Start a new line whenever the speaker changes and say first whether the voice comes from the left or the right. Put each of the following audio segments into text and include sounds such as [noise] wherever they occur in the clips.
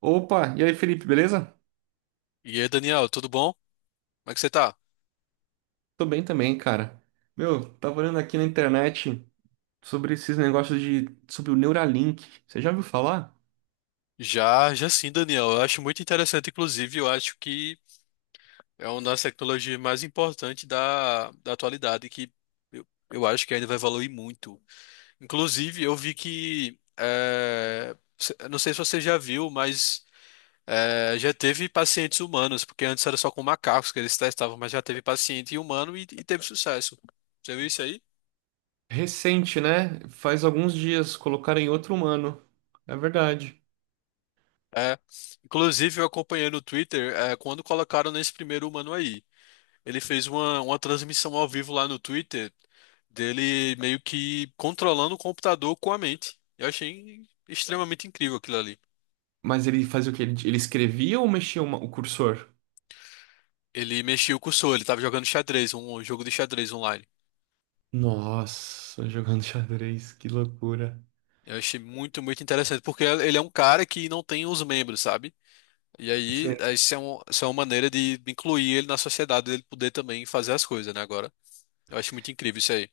right: Opa, e aí, Felipe, beleza?
left: E aí, Daniel, tudo bom? Como é que você tá?
right: Tô bem também, cara. Meu, tava olhando aqui na internet sobre esses sobre o Neuralink. Você já ouviu falar?
left: Já, já sim, Daniel. Eu acho muito interessante, inclusive, eu acho que é uma das tecnologias mais importantes da atualidade, que eu, eu acho que ainda vai evoluir muito. Inclusive, eu vi que, eu não sei se você já viu, mas já teve pacientes humanos, porque antes era só com macacos que eles testavam, mas já teve paciente humano e teve sucesso. Você viu isso aí?
right: Recente, né? Faz alguns dias colocaram em outro humano. É verdade.
left: É. Inclusive, eu acompanhei no Twitter, quando colocaram nesse primeiro humano aí. Ele fez uma transmissão ao vivo lá no Twitter dele meio que controlando o computador com a mente. Eu achei extremamente incrível aquilo ali.
right: Mas ele fazia o quê? Ele escrevia ou o cursor?
left: Ele mexia o cursor, ele estava jogando xadrez, um jogo de xadrez online.
right: Nossa, jogando xadrez, que loucura.
left: Eu achei muito interessante, porque ele é um cara que não tem os membros, sabe? E aí,
right: Sim.
left: essa é uma maneira de incluir ele na sociedade, ele poder também fazer as coisas, né, agora. Eu acho muito incrível isso aí.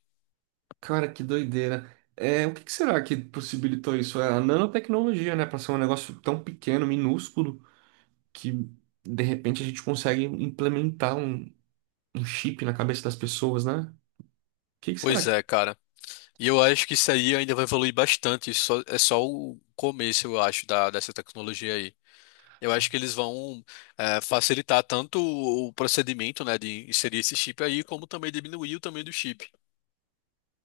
right: Cara, que doideira. É, o que que será que possibilitou isso? É a nanotecnologia, né? Pra ser um negócio tão pequeno, minúsculo, que de repente a gente consegue um chip na cabeça das pessoas, né? O que que
left: Pois
right: será?
left: é, cara. E eu acho que isso aí ainda vai evoluir bastante. É só o começo, eu acho, dessa tecnologia aí. Eu acho que eles vão facilitar tanto o procedimento, né, de inserir esse chip aí, como também diminuir o tamanho do chip,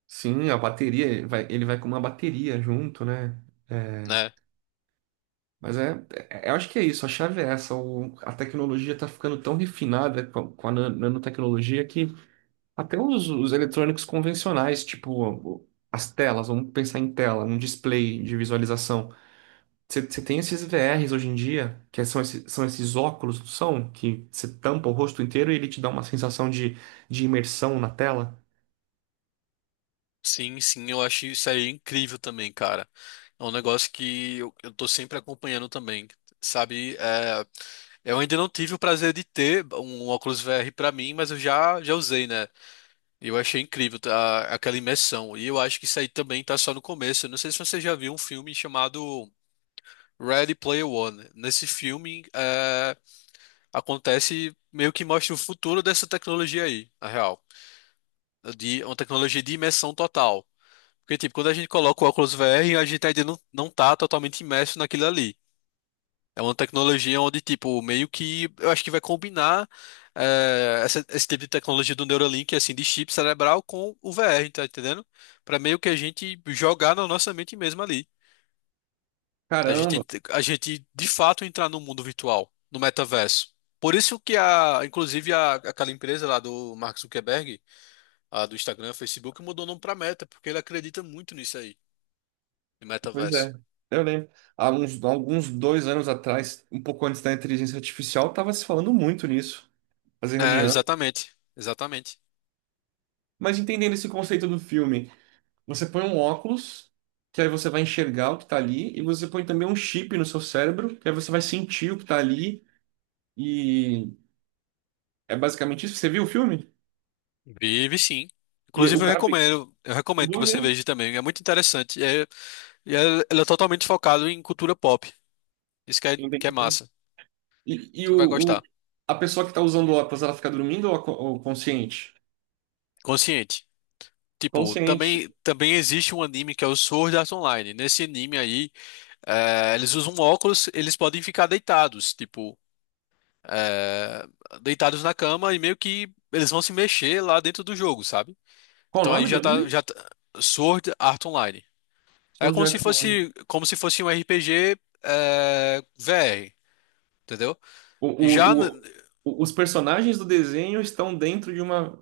right: Sim, a bateria, ele vai com uma bateria junto, né? É,
left: né?
right: eu acho que é isso, a chave é essa. A tecnologia está ficando tão refinada com a nanotecnologia que até os eletrônicos convencionais, tipo as telas, vamos pensar em tela, um display de visualização. Você tem esses VRs hoje em dia, que são esses óculos, não são? Que você tampa o rosto inteiro e ele te dá uma sensação de imersão na tela.
left: Sim, sim, eu acho isso aí incrível também, cara. É um negócio que eu tô sempre acompanhando também, sabe? Eu ainda não tive o prazer de ter um óculos VR pra mim, mas eu já usei, né? Eu achei incrível tá, aquela imersão. E eu acho que isso aí também tá só no começo. Eu não sei se você já viu um filme chamado Ready Player One. Acontece meio que mostra o futuro dessa tecnologia aí, na real. De uma tecnologia de imersão total. Porque, tipo, quando a gente coloca o óculos VR, a gente ainda não, não tá totalmente imerso naquilo ali. É uma tecnologia onde, tipo, meio que eu acho que vai combinar esse tipo de tecnologia do Neuralink, assim, de chip cerebral com o VR, tá entendendo? Pra meio que a gente jogar na nossa mente mesmo ali.
right: Caramba,
left: A gente de fato entrar no mundo virtual, no metaverso. Por isso que aquela empresa lá do Mark Zuckerberg, a do Instagram, Facebook, mudou o nome pra Meta, porque ele acredita muito nisso aí, no
right: pois
left: metaverso.
right: é. Eu lembro. Há alguns dois anos atrás, um pouco antes da inteligência artificial, estava se falando muito nisso, fazer
left: É,
right: reunião.
left: exatamente, exatamente.
right: Mas entendendo esse conceito do filme, você põe um óculos, que aí você vai enxergar o que está ali, e você põe também um chip no seu cérebro, que aí você vai sentir o que está ali, e é basicamente isso. Você viu o filme?
left: Vive sim.
right: E o
left: Inclusive,
right: cara,
left: eu
right: eu
left: recomendo que
right: vou
left: você
right: ver,
left: veja também. É muito interessante. Ela é totalmente focado em cultura pop. Isso que é
right: entendi.
left: massa.
right: E, e
left: Você vai
right: o, o-
left: gostar.
right: a pessoa que está usando óculos, ela fica dormindo ou, ou consciente?
left: Consciente. Tipo,
right: Consciente.
left: também existe um anime que é o Sword Art Online. Nesse anime aí, eles usam óculos, eles podem ficar deitados, tipo, é, deitados na cama e meio que eles vão se mexer lá dentro do jogo, sabe?
right: Qual o
left: Então aí
right: nome do livro?
left: já tá- Sword Art Online.
right: Sword Art Online.
left: Como se fosse um RPG VR, entendeu?
right: O,
left: E já
right: o,
left: n-
right: o- os personagens do desenho estão dentro de uma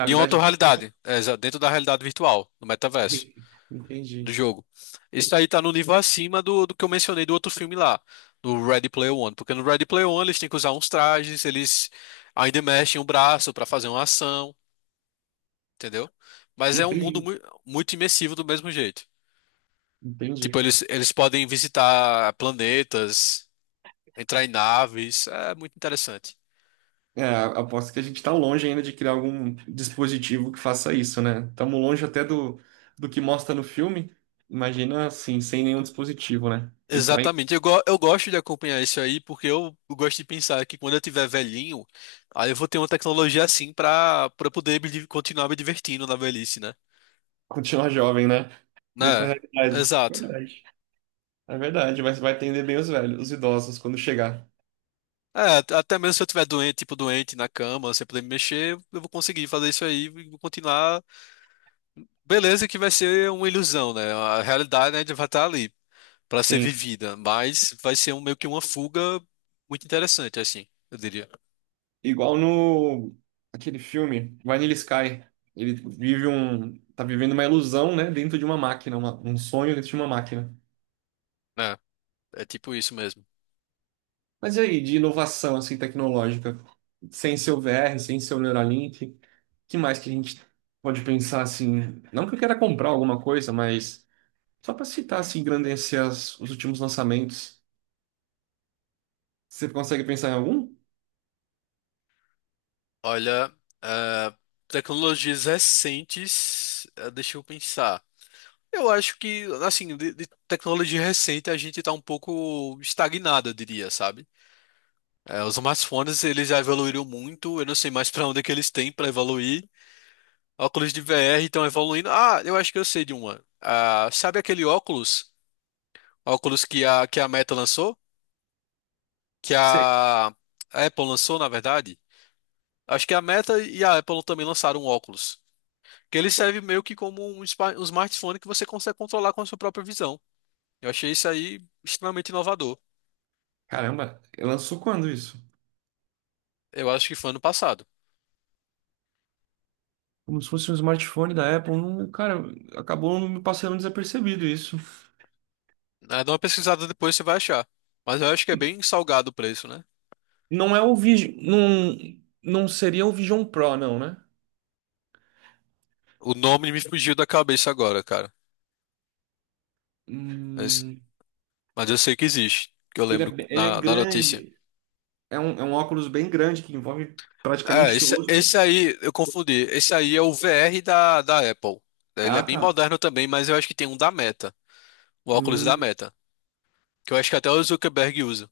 left: de outra realidade, dentro da realidade virtual, do metaverso,
right: Entendi.
left: do jogo. Isso aí tá no nível acima do que eu mencionei do outro filme lá, do Ready Player One. Porque no Ready Player One eles têm que usar uns trajes, eles ainda mexem o braço pra fazer uma ação, entendeu? Mas é um mundo
right: Entendi.
left: mui- Muito imersivo do mesmo jeito.
right: Entendi.
left: Tipo, eles podem visitar planetas, entrar em naves, é muito interessante.
right: É, aposto que a gente está longe ainda de criar algum dispositivo que faça isso, né? Estamos longe até do que mostra no filme. Imagina assim, sem nenhum dispositivo, né? Entrar.
left: Exatamente. Eu gosto de acompanhar isso aí porque eu gosto de pensar que quando eu tiver velhinho, aí eu vou ter uma tecnologia assim pra para continuar me divertindo na velhice, né?
right: Continuar jovem, né? Em outra
left: Né?
right: realidade.
left: Exato.
right: Verdade. É verdade, mas vai atender bem os velhos, os idosos, quando chegar.
left: Até mesmo se eu tiver doente, tipo doente na cama, sem poder me mexer, eu vou conseguir fazer isso aí e vou continuar. Beleza que vai ser uma ilusão, né? A realidade, né, vai estar ali pra ser
right: Sim.
left: vivida, mas vai ser meio que uma fuga muito interessante, assim, eu diria.
right: Igual no... Aquele filme, Vanilla Sky. Ele vive um... Tá vivendo uma ilusão, né? Dentro de uma máquina. Um sonho dentro de uma máquina.
left: É, é tipo isso mesmo.
right: Mas e aí, de inovação, assim, tecnológica? Sem seu VR, sem seu Neuralink. Que mais que a gente pode pensar, assim... Não que eu queira comprar alguma coisa, mas... Só para citar, assim, engrandecer os últimos lançamentos. Você consegue pensar em algum?
left: Olha, ah, tecnologias recentes, ah, deixa eu pensar. Eu acho que, assim, de tecnologia recente a gente tá um pouco estagnado, eu diria, sabe? Os smartphones, eles já evoluíram muito, eu não sei mais pra onde é que eles têm pra evoluir. Óculos de VR estão evoluindo. Ah, eu acho que eu sei de uma. Ah, sabe aquele óculos? Óculos que a Meta lançou? Que
right: Sei.
left: a A Apple lançou, na verdade? Acho que a Meta e a Apple também lançaram um óculos. Que ele serve meio que como um smartphone que você consegue controlar com a sua própria visão. Eu achei isso aí extremamente inovador.
right: Caramba, lançou quando isso?
left: Eu acho que foi ano passado.
right: Como se fosse um smartphone da Apple. Não, cara, acabou me passando desapercebido isso.
left: Ah, dá uma pesquisada depois, você vai achar. Mas eu acho que é bem salgado o preço, né?
right: Não é o Vision. Não, não seria o Vision Pro, não, né?
left: O nome me fugiu da cabeça agora, cara. Mas,
right: Hum,
left: mas eu sei que existe, que eu
right: que ele é,
left: lembro
right: ele é
left: da notícia.
right: grande. É um óculos bem grande que envolve praticamente o seu rosto.
left: Esse aí, eu confundi. Esse aí é o VR da Apple. Ele é
right: Ah,
left: bem
right: tá.
left: moderno também, mas eu acho que tem um da Meta. O óculos da Meta. Que eu acho que até o Zuckerberg usa.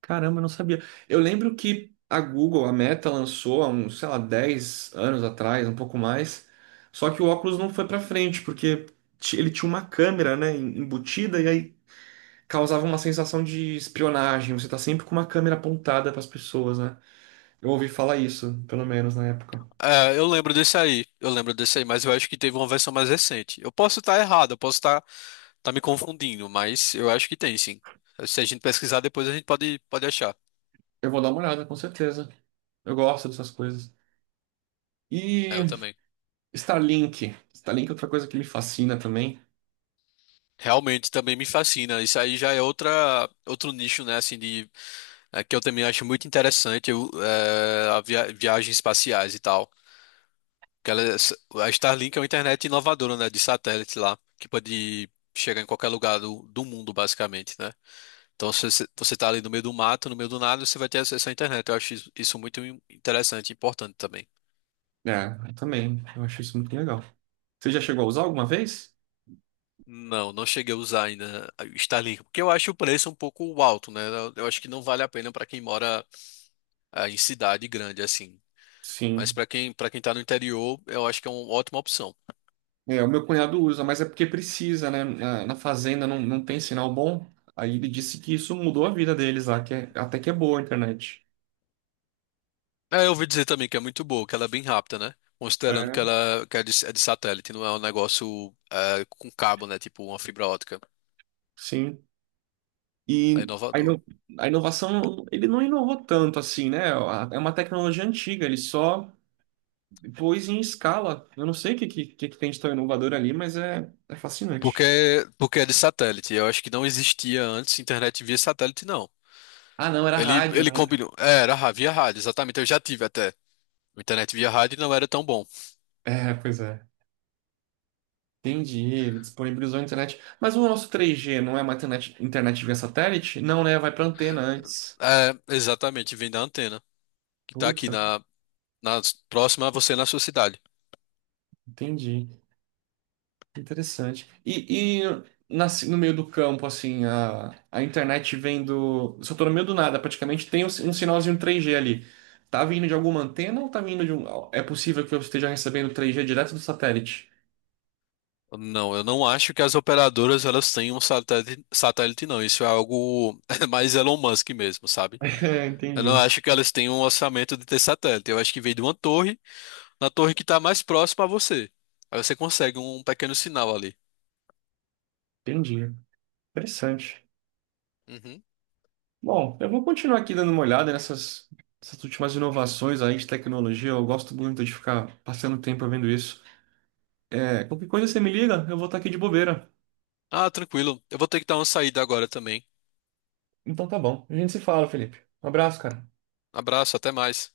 right: Caramba, eu não sabia. Eu lembro que a Google, a Meta, lançou há uns, sei lá, 10 anos atrás, um pouco mais. Só que o óculos não foi pra frente, porque ele tinha uma câmera, né, embutida, e aí causava uma sensação de espionagem. Você tá sempre com uma câmera apontada pras pessoas, né? Eu ouvi falar isso, pelo menos na época.
left: Eu lembro desse aí, mas eu acho que teve uma versão mais recente. Eu posso estar tá me confundindo, mas eu acho que tem sim. Se a gente pesquisar depois, a gente pode achar.
right: Eu vou dar uma olhada, com certeza. Eu gosto dessas coisas.
left: É,
right: E
left: eu também.
right: Starlink. Starlink é outra coisa que me fascina também.
left: Realmente também me fascina. Isso aí já é outra, outro nicho, né, assim, que eu também acho muito interessante, eu, é, a via- viagens espaciais e tal. Que ela, a Starlink é uma internet inovadora, né, de satélite lá, que pode chegar em qualquer lugar do mundo, basicamente, né? Então, se você tá ali no meio do mato, no meio do nada, você vai ter acesso à internet. Eu acho isso muito interessante e importante também.
right: É, eu também. Eu acho isso muito legal. Você já chegou a usar alguma vez?
left: Não, não cheguei a usar ainda o Starlink, porque eu acho o preço um pouco alto, né? Eu acho que não vale a pena para quem mora em cidade grande assim. Mas
right: Sim.
left: para quem tá no interior, eu acho que é uma ótima opção.
right: É, o meu cunhado usa, mas é porque precisa, né? Na fazenda não tem sinal bom. Aí ele disse que isso mudou a vida deles lá, até que é boa a internet.
left: É, eu ouvi dizer também que é muito boa, que ela é bem rápida, né? Considerando que
right: É,
left: ela que é é de satélite, não é um negócio com cabo, né? Tipo uma fibra ótica.
right: sim.
left: É
right: E a,
left: inovador.
right: ino- a inovação, ele não inovou tanto assim, né? É uma tecnologia antiga, ele só pôs em escala. Eu não sei o que, que tem de tão inovador ali, mas é, é fascinante.
left: Porque, porque é de satélite. Eu acho que não existia antes internet via satélite, não.
right: Ah, não, era rádio,
left: Ele
right: né?
left: combinou. Via rádio, exatamente. Eu já tive até. Internet via rádio não era tão bom.
right: É, pois é. Entendi, ele disponibilizou a internet. Mas o nosso 3G não é uma internet via satélite? Não, né? Vai para antena antes.
left: É, exatamente, vem da antena, que tá
right: Putz,
left: na próxima a você na sua cidade.
right: entendi. Interessante. No meio do campo, assim, a internet vem do. Só tô no meio do nada, praticamente tem um, um sinalzinho 3G ali. Tá vindo de alguma antena ou tá vindo de um. É possível que eu esteja recebendo 3G direto do satélite?
left: Não, eu não acho que as operadoras elas têm um satélite, não. Isso é algo [laughs] mais Elon Musk mesmo, sabe?
right: [laughs] É,
left: Eu não
right: entendi.
left: acho que elas tenham um orçamento de ter satélite. Eu acho que vem de uma torre, na torre que está mais próxima a você. Aí você consegue um pequeno sinal ali.
right: Entendi. Interessante.
left: Uhum.
right: Bom, eu vou continuar aqui dando uma olhada nessas, nessas últimas inovações aí de tecnologia. Eu gosto muito de ficar passando tempo vendo isso. É, qualquer coisa você me liga, eu vou estar aqui de bobeira.
left: Ah, tranquilo. Eu vou ter que dar uma saída agora também.
right: Então tá bom. A gente se fala, Felipe. Um abraço, cara.
left: Abraço, até mais.